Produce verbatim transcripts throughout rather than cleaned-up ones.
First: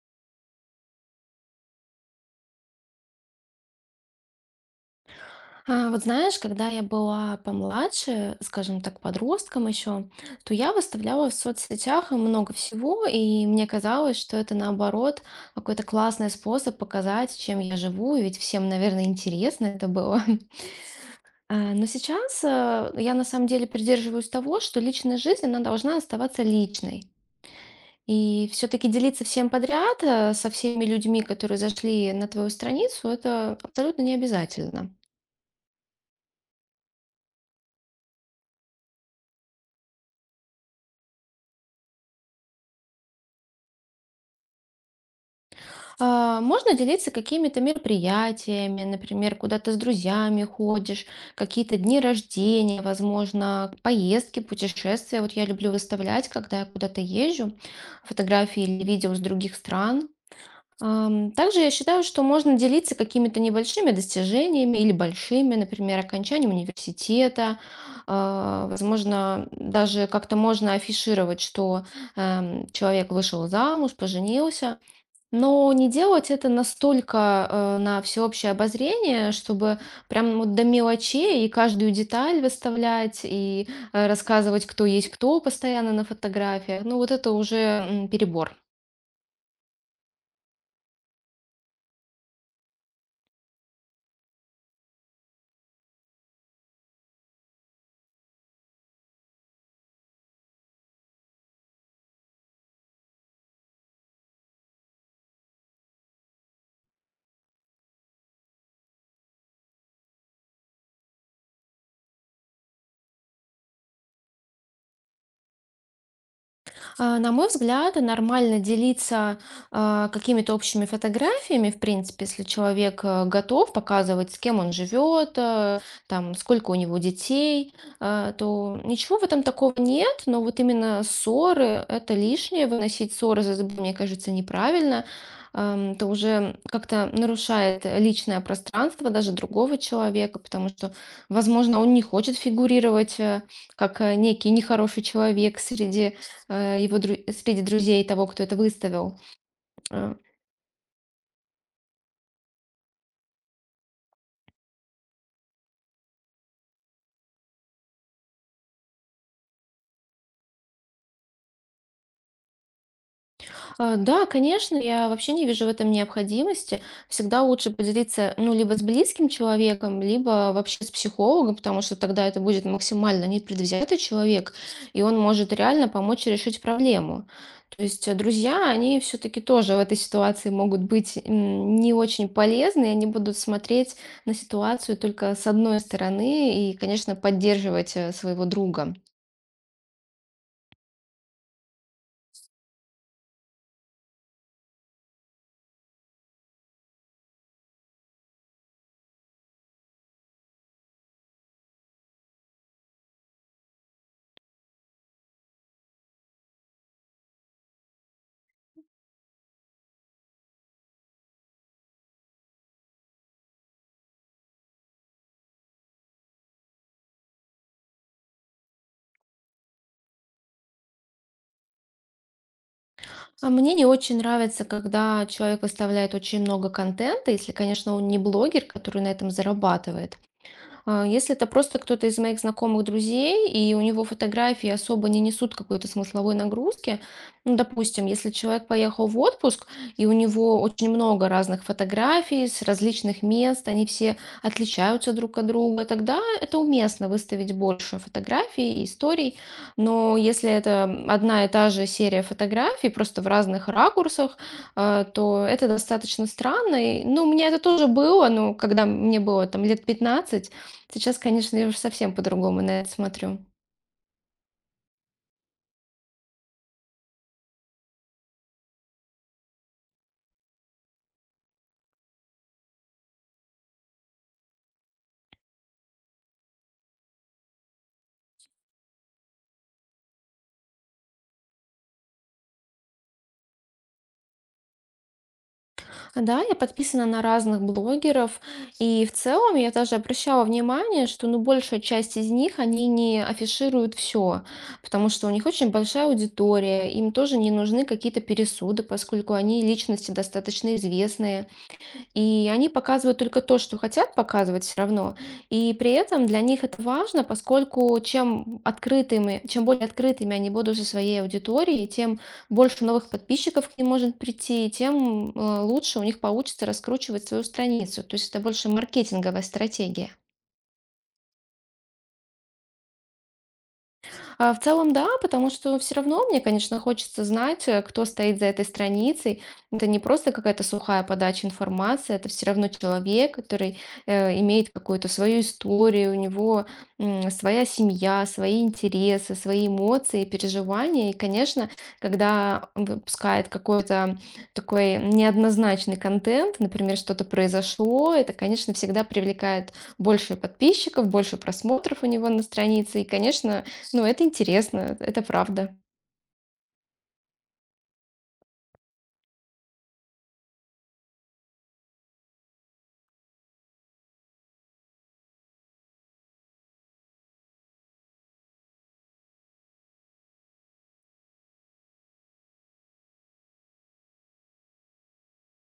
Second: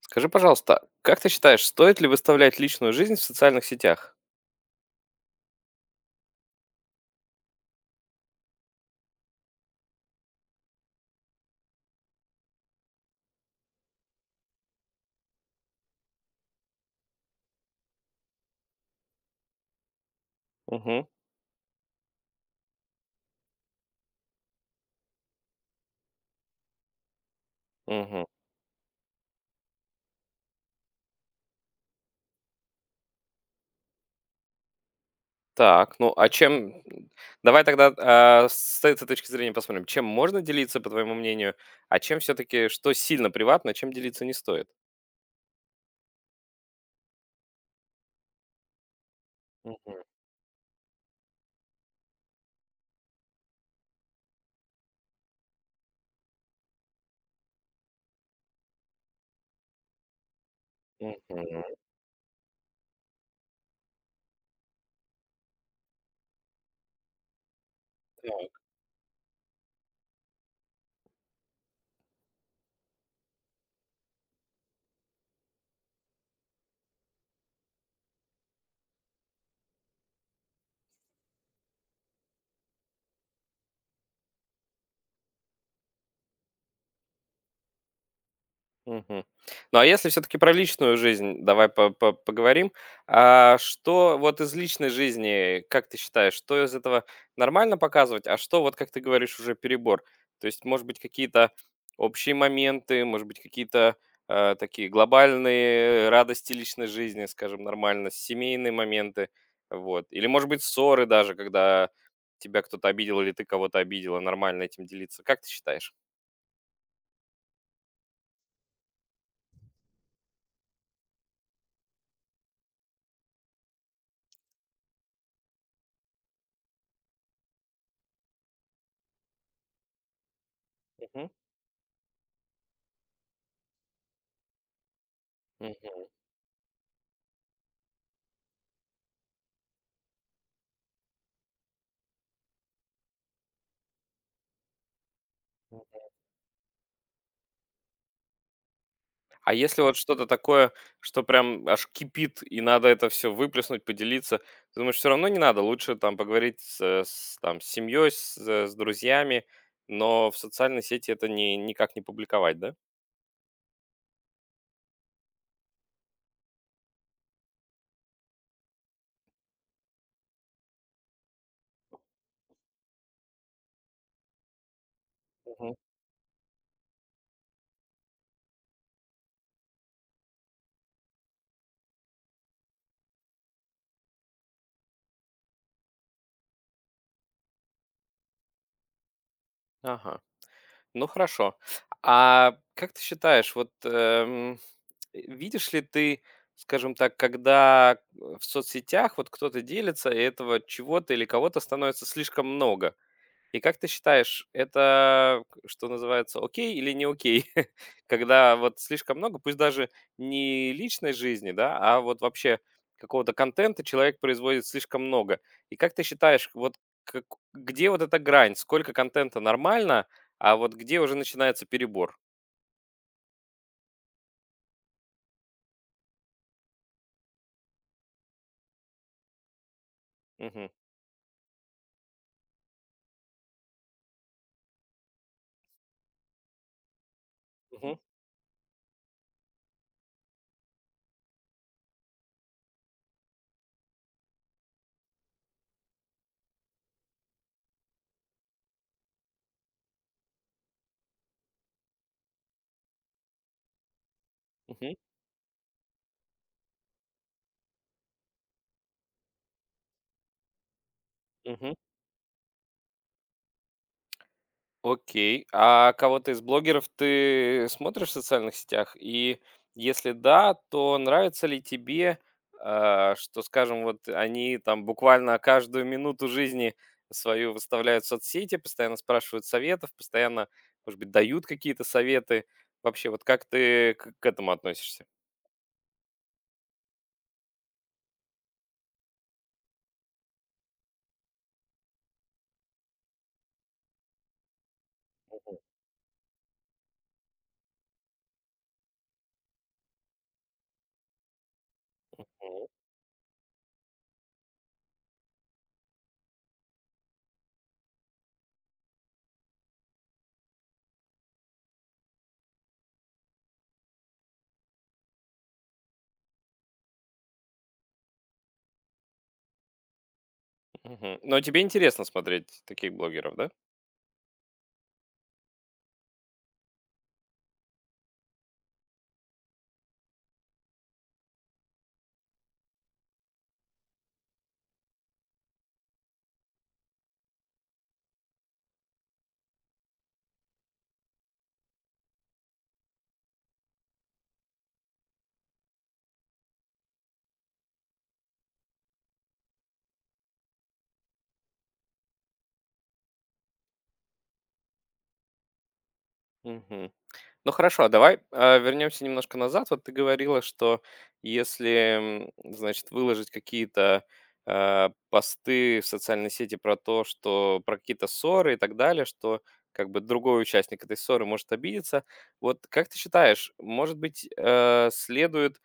Скажи, пожалуйста, как ты считаешь, стоит ли выставлять личную жизнь в социальных сетях? А, вот знаешь, когда я была помладше, скажем так, подростком еще, то я выставляла в соцсетях много всего, и мне казалось, что это наоборот какой-то классный способ показать, чем я живу, ведь всем, наверное, интересно это было. Угу, А, Но сейчас э, я на самом деле придерживаюсь того, что личная жизнь, она должна оставаться личной. угу. И все-таки делиться всем подряд э, со всеми людьми, которые зашли на твою страницу, это абсолютно не обязательно. Так, ну а чем давай тогда, а, с этой точки зрения посмотрим, чем можно делиться, по твоему мнению, а чем все-таки, что сильно приватно, а чем делиться не стоит? А, Можно делиться какими-то мероприятиями, например, куда-то с Угу, друзьями ходишь, какие-то дни рождения, возможно, поездки, путешествия. Вот я люблю выставлять, когда я куда-то езжу, фотографии или видео с других стран. Ам, Также мгм. я считаю, что можно делиться какими-то небольшими достижениями или большими, например, окончанием университета. А, Возможно, даже как-то можно афишировать, что эм, человек вышел замуж, поженился. Но не делать это настолько, э, на всеобщее обозрение, чтобы прям вот до мелочей и каждую деталь выставлять, и, э, рассказывать, кто есть кто постоянно на фотографиях. Ну, вот это уже, м, перебор. Мгм. Ну, а если все таки про личную жизнь, давай по по поговорим. А, что вот из личной жизни, как ты считаешь, что из этого нормально показывать, а что, вот как ты говоришь, уже перебор? То есть, может быть, какие-то общие моменты, может быть, какие-то, э, такие глобальные радости личной жизни, скажем, нормально, семейные моменты, вот. Или, может быть, ссоры даже, когда тебя кто-то обидел или ты кого-то обидела, нормально этим делиться. Как ты считаешь? А, На мой взгляд, нормально делиться а, какими-то общими фотографиями, в принципе, если человек э, готов показывать, с кем он живет, э, там, сколько у него детей, э, то ничего в этом такого нет, но вот именно Мгм. ссоры – это лишнее, выносить ссоры за зубы, мне кажется, неправильно. Ам, Мгм. Это уже как-то нарушает личное пространство даже другого человека, потому что, возможно, он не хочет фигурировать э, как э, некий нехороший человек среди э, его дру- среди друзей того, кто это выставил. А если вот Э, что-то такое, что прям аж кипит, и надо это все выплеснуть, поделиться, ты думаешь, все равно не надо, лучше там поговорить с, э, с, там, с семьей, с, э, с друзьями, но в социальной сети это не, никак не публиковать, да? а, Да, конечно, я вообще не вижу в этом необходимости. Всегда лучше поделиться, ну, либо с близким человеком, либо вообще с психологом, потому что тогда это будет максимально непредвзятый человек, и он может Мгм. реально помочь решить проблему. То есть э, друзья, они все-таки тоже в этой ситуации могут быть м, не очень полезны, и они будут смотреть на ситуацию только с одной стороны и, конечно, поддерживать э, своего друга. Ага, ну хорошо. А как ты считаешь, вот эм, видишь ли ты, скажем так, когда в соцсетях вот кто-то делится, и этого чего-то или кого-то становится слишком много? И как ты считаешь, это, к что называется, окей или не окей? Когда вот слишком много, пусть даже не личной жизни, да, а вот вообще какого-то контента человек производит слишком много. И как ты считаешь, вот как где вот эта грань? Сколько контента нормально, а вот где уже начинается перебор? А мне не очень нравится, когда человек выставляет очень много контента, если, конечно, он не блогер, который на этом зарабатывает. Мгм. А, Если это просто кто-то из моих знакомых друзей, и у него фотографии особо не несут какой-то смысловой нагрузки, ну, Мгм. допустим, если человек поехал в отпуск, и у него очень много разных фотографий с различных мест, они все отличаются друг от друга, тогда это уместно выставить больше фотографий и историй. Но если это одна и та же серия фотографий, просто в разных ракурсах, Мгм. а, то это достаточно странно. И, ну, у меня это тоже было, ну, когда мне было там лет пятнадцать. Сейчас, конечно, я уже совсем по-другому на это смотрю. Окей. А кого-то из блогеров ты смотришь в социальных сетях? И если да, то нравится ли тебе, а, что, скажем, вот они там буквально каждую минуту жизни свою выставляют в соцсети, постоянно спрашивают советов, постоянно, может быть, дают какие-то советы? Вообще, вот как ты к к этому относишься? А, Да, я подписана на разных блогеров, и в целом я даже обращала внимание, что, ну, большая часть из них, они не афишируют все, потому что у них очень большая аудитория, им тоже не нужны какие-то пересуды, поскольку они личности достаточно известные. И Мгм. они показывают только то, что хотят показывать все равно. И при этом для них это важно, поскольку чем открытыми чем более открытыми они будут со своей аудиторией, тем больше новых подписчиков к ним может прийти, и тем, э, лучше у них получится раскручивать свою страницу. То есть это больше маркетинговая стратегия. Мгм. Но тебе интересно смотреть таких блогеров, да? А, в целом, да, потому что все равно мне, конечно, хочется знать, э, кто стоит за этой страницей. Это не просто какая-то сухая подача информации, это все равно человек, который э, имеет какую-то свою историю, у него м, своя семья, свои интересы, свои эмоции, переживания. И, конечно, когда он выпускает какой-то такой неоднозначный контент, например, что-то произошло, это, конечно, всегда привлекает больше подписчиков, больше просмотров у него на странице. И, конечно, ну, это интересно, это правда. Мгм. Ну хорошо, а давай, а, вернемся немножко назад. Вот ты говорила, что если, м, значит, выложить какие-то, а, посты в социальной сети про то, что про какие-то ссоры и так далее, что как бы другой участник этой ссоры может обидеться. Вот как ты считаешь, может быть, э, следует,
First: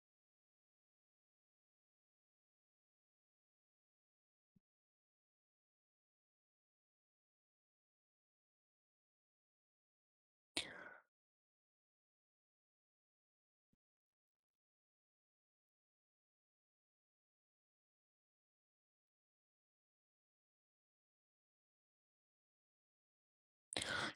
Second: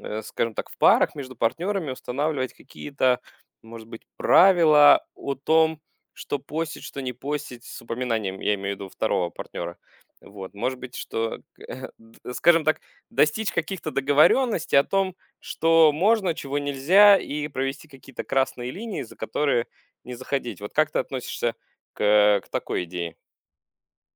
э, скажем так, в парах между партнерами устанавливать какие-то, может быть, правила о том, что постить, что не постить с упоминанием, я имею в виду, второго партнера? Вот, может быть, что, д- скажем так, достичь каких-то договоренностей о том, что можно, чего нельзя, и провести какие-то красные линии, за которые не заходить. Вот как ты относишься к, к такой идее?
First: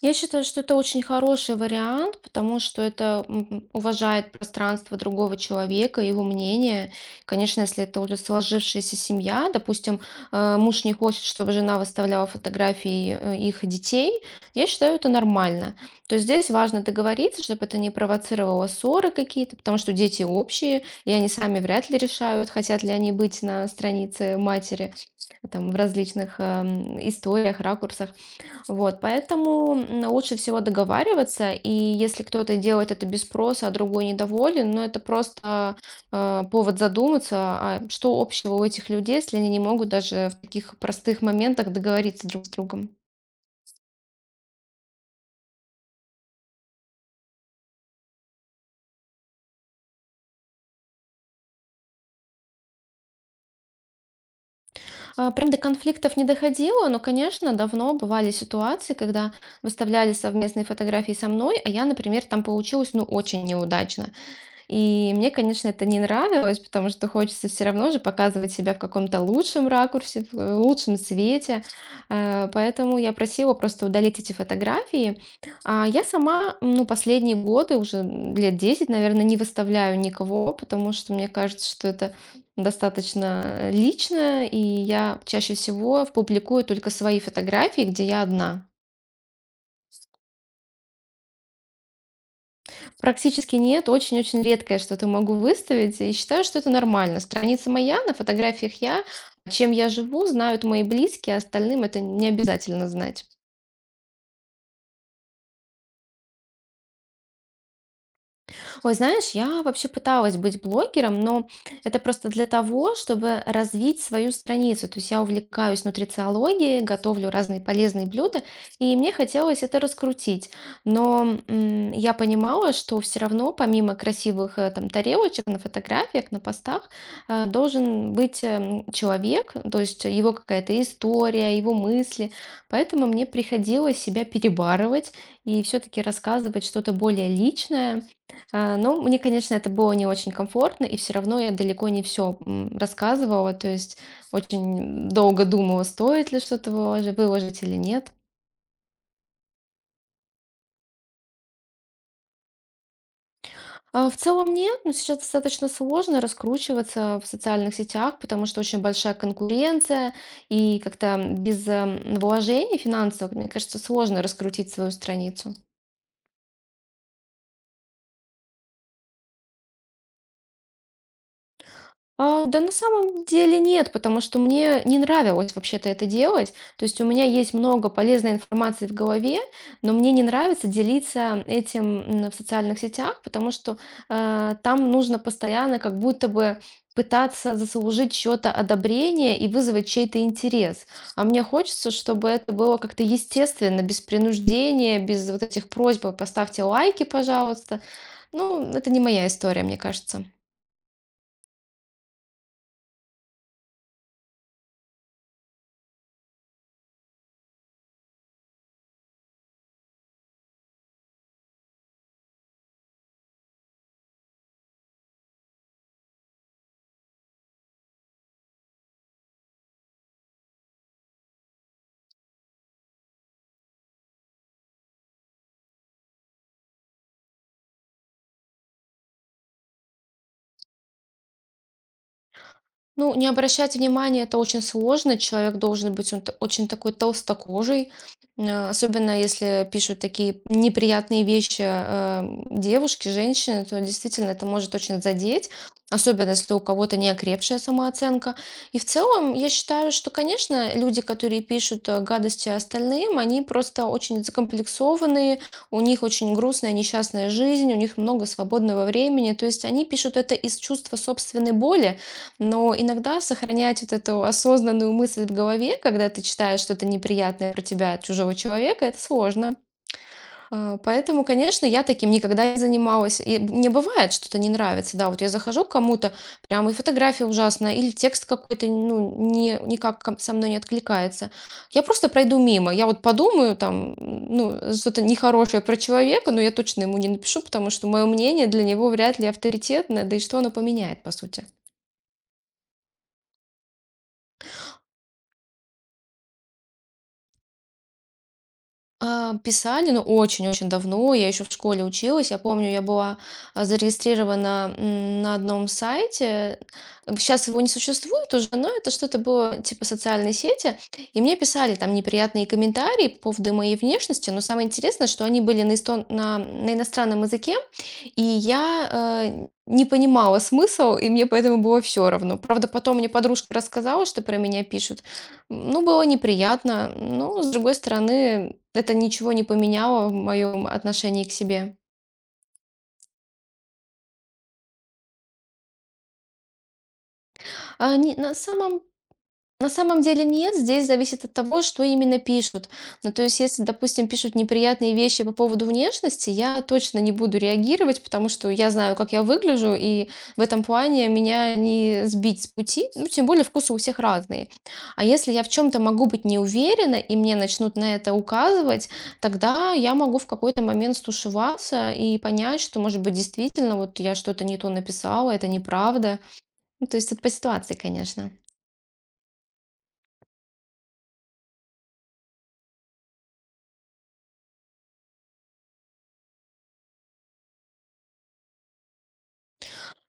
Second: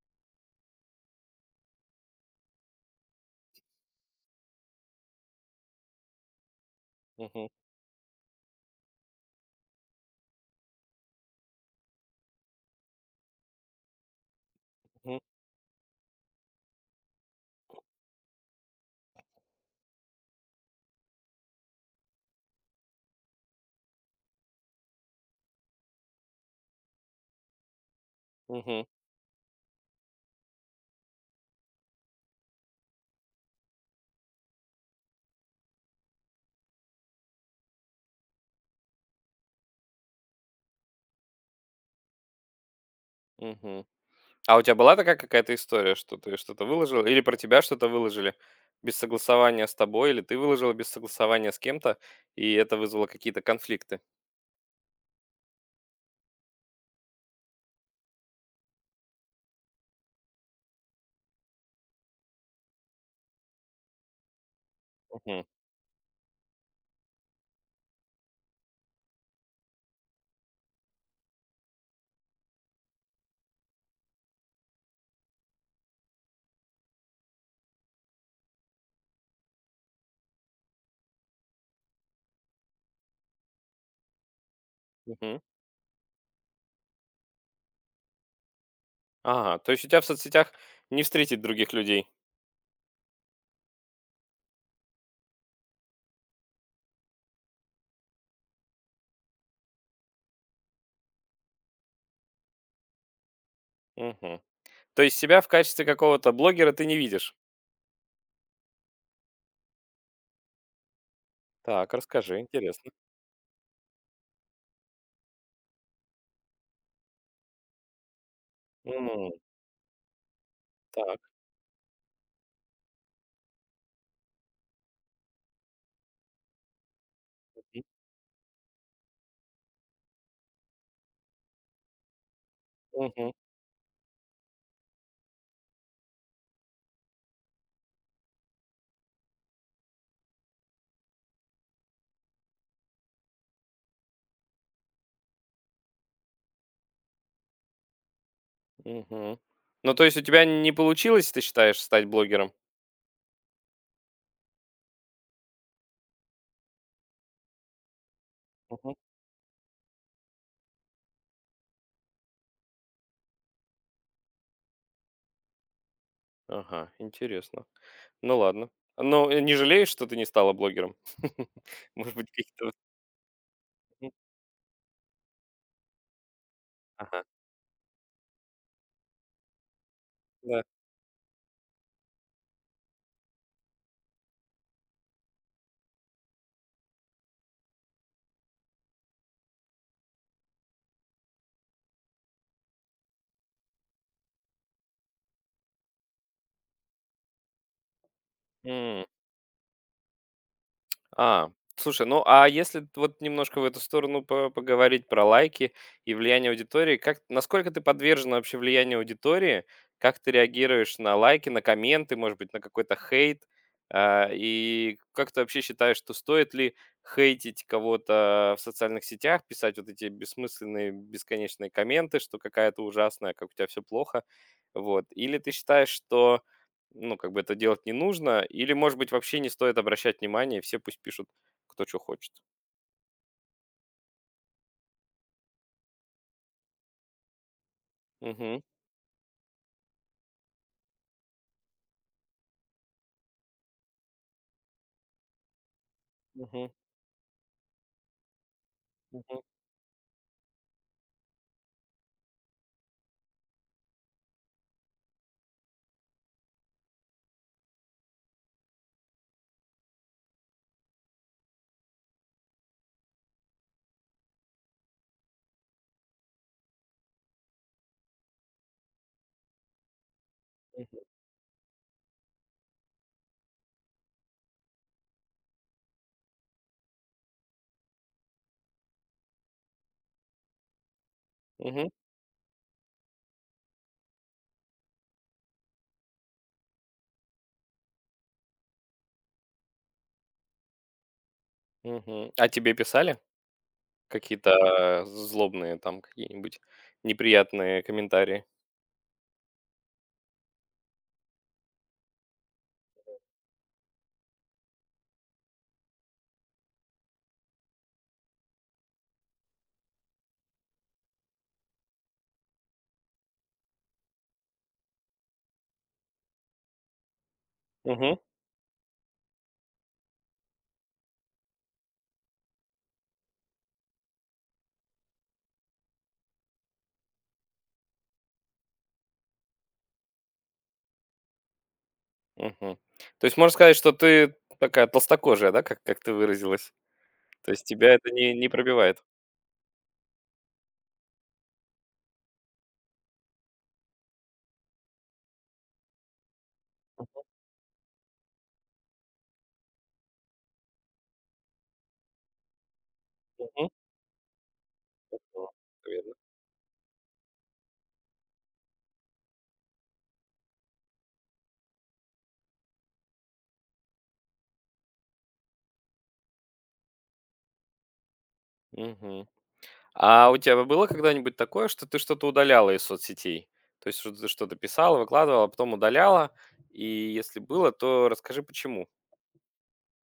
Я считаю, что это очень хороший вариант, потому что это м, уважает пространство другого человека, его мнение. Мгм, Конечно, если это уже сложившаяся семья, допустим, э, муж не хочет, чтобы жена выставляла фотографии э, их детей, я считаю, это мгм, нормально. То есть здесь важно договориться, чтобы это не провоцировало ссоры какие-то, потому что дети общие, и они сами вряд ли решают, хотят ли они быть на странице матери там, в различных эм, историях, ракурсах. мгм, Вот, поэтому м, лучше всего договариваться, и если кто-то делает это без спроса, а другой недоволен, ну это просто э, повод задуматься, а что общего у этих людей, если они не могут даже в таких простых моментах договориться друг с другом. мгм. А у тебя была такая какая-то история, что ты что-то выложил, или про тебя что-то выложили без согласования с тобой, или ты выложила без согласования с кем-то, и это вызвало какие-то конфликты? А, прям до конфликтов не доходило, но, конечно, давно бывали ситуации, когда выставляли совместные фотографии со мной, а я, например, там получилась, ну, очень неудачно. И мне, Мгм, конечно, это не нравилось, потому что хочется все равно же показывать себя в каком-то лучшем ракурсе, в э, лучшем свете. Э, Поэтому я просила просто удалить эти фотографии. А я сама, м, ну, последние годы, уже м, лет десять, наверное, не выставляю никого, потому что мне кажется, что это достаточно э, лично, и я мгм. чаще всего публикую только свои фотографии, где я одна. Ага, то есть у тебя в соцсетях не встретить других людей? Практически нет, очень-очень редкое что-то могу выставить, и считаю, что это нормально. Страница моя, на фотографиях я, чем я живу, знают мои близкие, а остальным это не обязательно знать. Мгм. То есть себя в качестве какого-то блогера ты не видишь? Ой, знаешь, я вообще пыталась быть блогером, но Так, это просто расскажи, для интересно. того, чтобы развить свою страницу. То есть я увлекаюсь нутрициологией, готовлю разные полезные блюда, и мне М, хотелось это раскрутить. так. Но м, я понимала, что все равно, помимо красивых э, там тарелочек на фотографиях, на постах, э, должен быть эм, человек, то есть его какая-то история, его мысли. Поэтому мне Мгм, приходилось себя перебарывать и все-таки рассказывать что-то более личное. А, ну, мне, конечно, это было не очень комфортно, и все равно я далеко не все рассказывала, то есть очень долго думала, стоит ли что-то вылож- выложить или нет. мгм. Ну, то есть у тебя не получилось, ты считаешь, стать блогером? А в целом нет, но сейчас достаточно сложно раскручиваться в социальных сетях, потому что очень Мгм. большая конкуренция, и как-то без эм, вложений финансовых, мне кажется, сложно раскрутить свою страницу. Ага, интересно. Ну ладно. Ну, э, не жалеешь, что ты не стала блогером? Может быть, А, да, каких-то на вот самом деле нет, потому что мне не нравилось вообще-то это делать. То есть у Ага, меня есть много полезной информации в голове, но мне не да. нравится делиться этим м, в социальных сетях, потому что э, там нужно постоянно как будто бы пытаться заслужить чьё-то одобрение и вызвать чей-то интерес. А мне хочется, чтобы это было как-то естественно, без принуждения, без вот этих просьб «поставьте лайки, пожалуйста». Ну, это не моя история, мне кажется. А, слушай, ну а если вот немножко в эту сторону по- поговорить про лайки и влияние аудитории, как, насколько ты подвержена вообще влиянию аудитории, как ты реагируешь на лайки, на комменты, может быть, на какой-то хейт, А, и как ты вообще считаешь, что стоит ли хейтить кого-то в социальных сетях, писать вот эти бессмысленные, бесконечные комменты, что какая-то ужасная, как у тебя все плохо, вот, или ты считаешь, что ну, как бы это делать не нужно. Или, может быть, вообще не стоит обращать внимание, все пусть пишут, кто что хочет. Ну, не обращать внимания это очень сложно. Человек должен быть он т- очень такой толстокожий. Мгм. Э, особенно если пишут такие неприятные вещи э, девушки, женщины, то действительно это может очень задеть, особенно если у Мгм. кого-то неокрепшая самооценка. И в целом Мгм. я считаю, что, конечно, люди, которые пишут э, гадости остальным, они просто очень закомплексованные, у них очень грустная, несчастная жизнь, у них много свободного времени, то есть они пишут это из чувства собственной боли, но иногда сохранять вот эту осознанную мысль в голове, когда ты читаешь что-то неприятное про тебя от чужого человека, это сложно. А, Мгм. Поэтому, конечно, я таким никогда не занималась. И мне бывает, что-то не нравится. Да, вот я захожу к кому-то, прям и фотография ужасная, или текст какой-то, ну, не, никак ко- со мной не откликается. Я Мгм. просто пройду мимо. Я вот подумаю там, ну, что-то нехорошее про человека, но я точно ему не напишу, потому что мое мнение для него вряд ли авторитетное, да и что оно поменяет, по сути. Мгм. А тебе писали какие-то злобные там какие-нибудь неприятные комментарии? А, писали, ну очень-очень давно. Я еще в школе училась. Я помню, я была а, зарегистрирована м, на одном сайте. Сейчас его не существует уже, но это что-то было типа социальной сети. И мне писали там неприятные комментарии по поводу моей внешности. Но самое интересное, что они были на, истон- на, на иностранном языке. Мгм. И я э, не понимала смысл, и мне поэтому было все равно. Правда, потом мне подружка рассказала, что про меня пишут. Ну, было неприятно. Но, с другой стороны, это ничего не поменяло в моем отношении к себе. Мгм. То есть можно сказать, что ты такая толстокожая, да, как, как ты выразилась? То есть тебя А, это не- не, на не самом пробивает? На самом деле нет, здесь зависит от того, что именно пишут. Ну, то есть, если, допустим, пишут неприятные вещи по поводу внешности, я точно не буду реагировать, потому что я знаю, как я выгляжу, и в этом плане меня не сбить с пути, ну, тем более Мгм. вкусы у всех разные. А если я в чем-то могу Верно. быть не уверена, и мне начнут на это указывать, тогда я могу в какой-то момент стушеваться и понять, что, может быть, действительно, вот я что-то не то написала, это неправда. Ну, то есть, это по ситуации, конечно. Мгм. А у тебя было когда-нибудь такое, что ты что-то удаляла из соцсетей? То есть что ты что-то писала, выкладывала, а потом удаляла? И если было, то расскажи, почему.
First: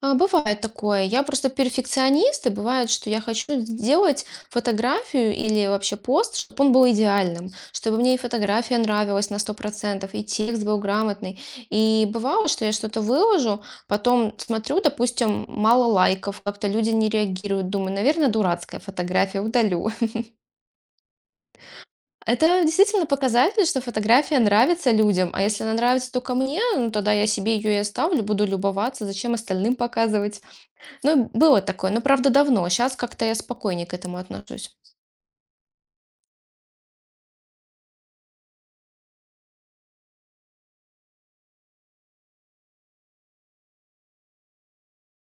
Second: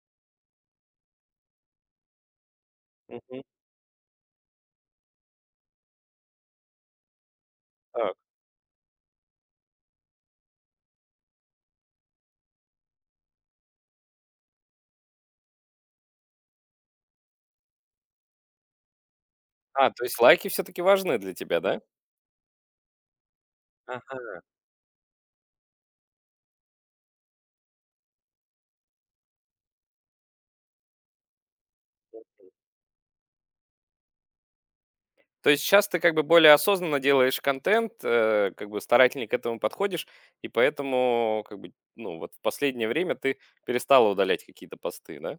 А, бывает такое. Я просто перфекционист, и бывает, что я Мгм. хочу сделать фотографию или вообще пост, чтобы он был идеальным, чтобы мне Так. и фотография нравилась на сто процентов и текст был грамотный. И бывало, что я что-то выложу, потом смотрю, допустим, мало лайков, как-то люди не реагируют, думаю, наверное, дурацкая фотография, А, удалю. то есть лайки все-таки важны для тебя, да? Это действительно показатель, что фотография Ага. нравится людям, а если она нравится только мне, ну тогда я себе ее и оставлю, буду любоваться, зачем остальным показывать. Ну, было такое, но правда давно. Сейчас как-то я спокойнее к этому отношусь. То есть сейчас ты как бы более осознанно делаешь контент, э, как бы старательнее к этому подходишь, и поэтому как бы, ну, вот в последнее время ты перестала удалять какие-то посты, да?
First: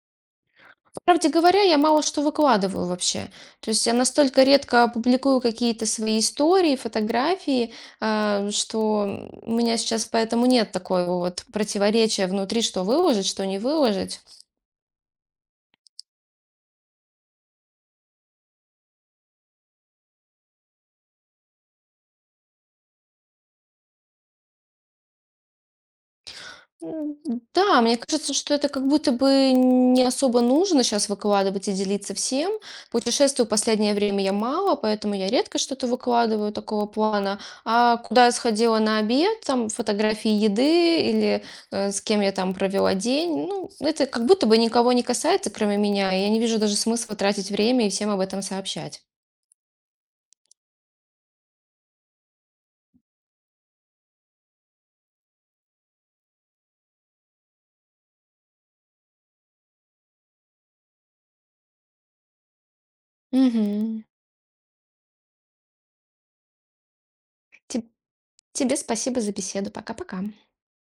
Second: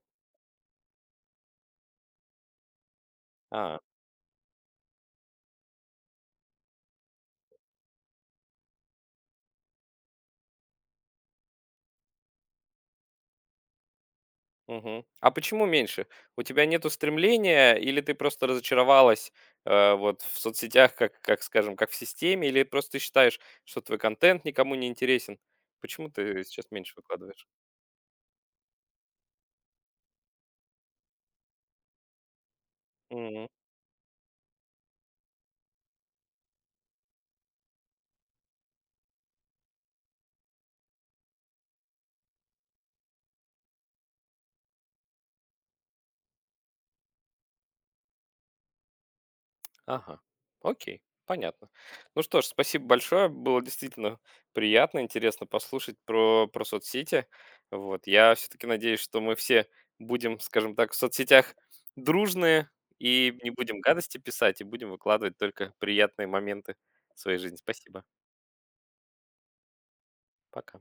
По правде говоря, я мало что выкладываю вообще. То А, есть я настолько редко публикую какие-то свои истории, фотографии, а, что у меня сейчас поэтому нет такого вот противоречия внутри, что выложить, что не выложить. Мгм. А почему меньше? У тебя нету стремления, или ты просто разочаровалась э, вот в соцсетях, как, как скажем, как в системе, или просто ты считаешь, что твой контент никому не интересен? Почему ты сейчас меньше М, выкладываешь? да, мне кажется, что это как будто бы не особо нужно сейчас выкладывать и делиться всем. Путешествую в последнее время я мало, поэтому я редко что-то выкладываю такого плана. А куда я сходила на обед, там фотографии еды или, э, с кем я там провела день, ну, это как будто бы никого не касается, кроме меня. И я не вижу даже смысла тратить время и всем об этом сообщать. Ага. Окей. Понятно. Ну что ж, спасибо большое. Было действительно приятно, интересно послушать про, про соцсети. Вот. Я все-таки надеюсь, что мы все будем, скажем так, в соцсетях дружные и не будем Мгм. гадости писать, и будем выкладывать только приятные моменты своей жизни. Теб Спасибо. Тебе спасибо за беседу. Пока-пока. Пока.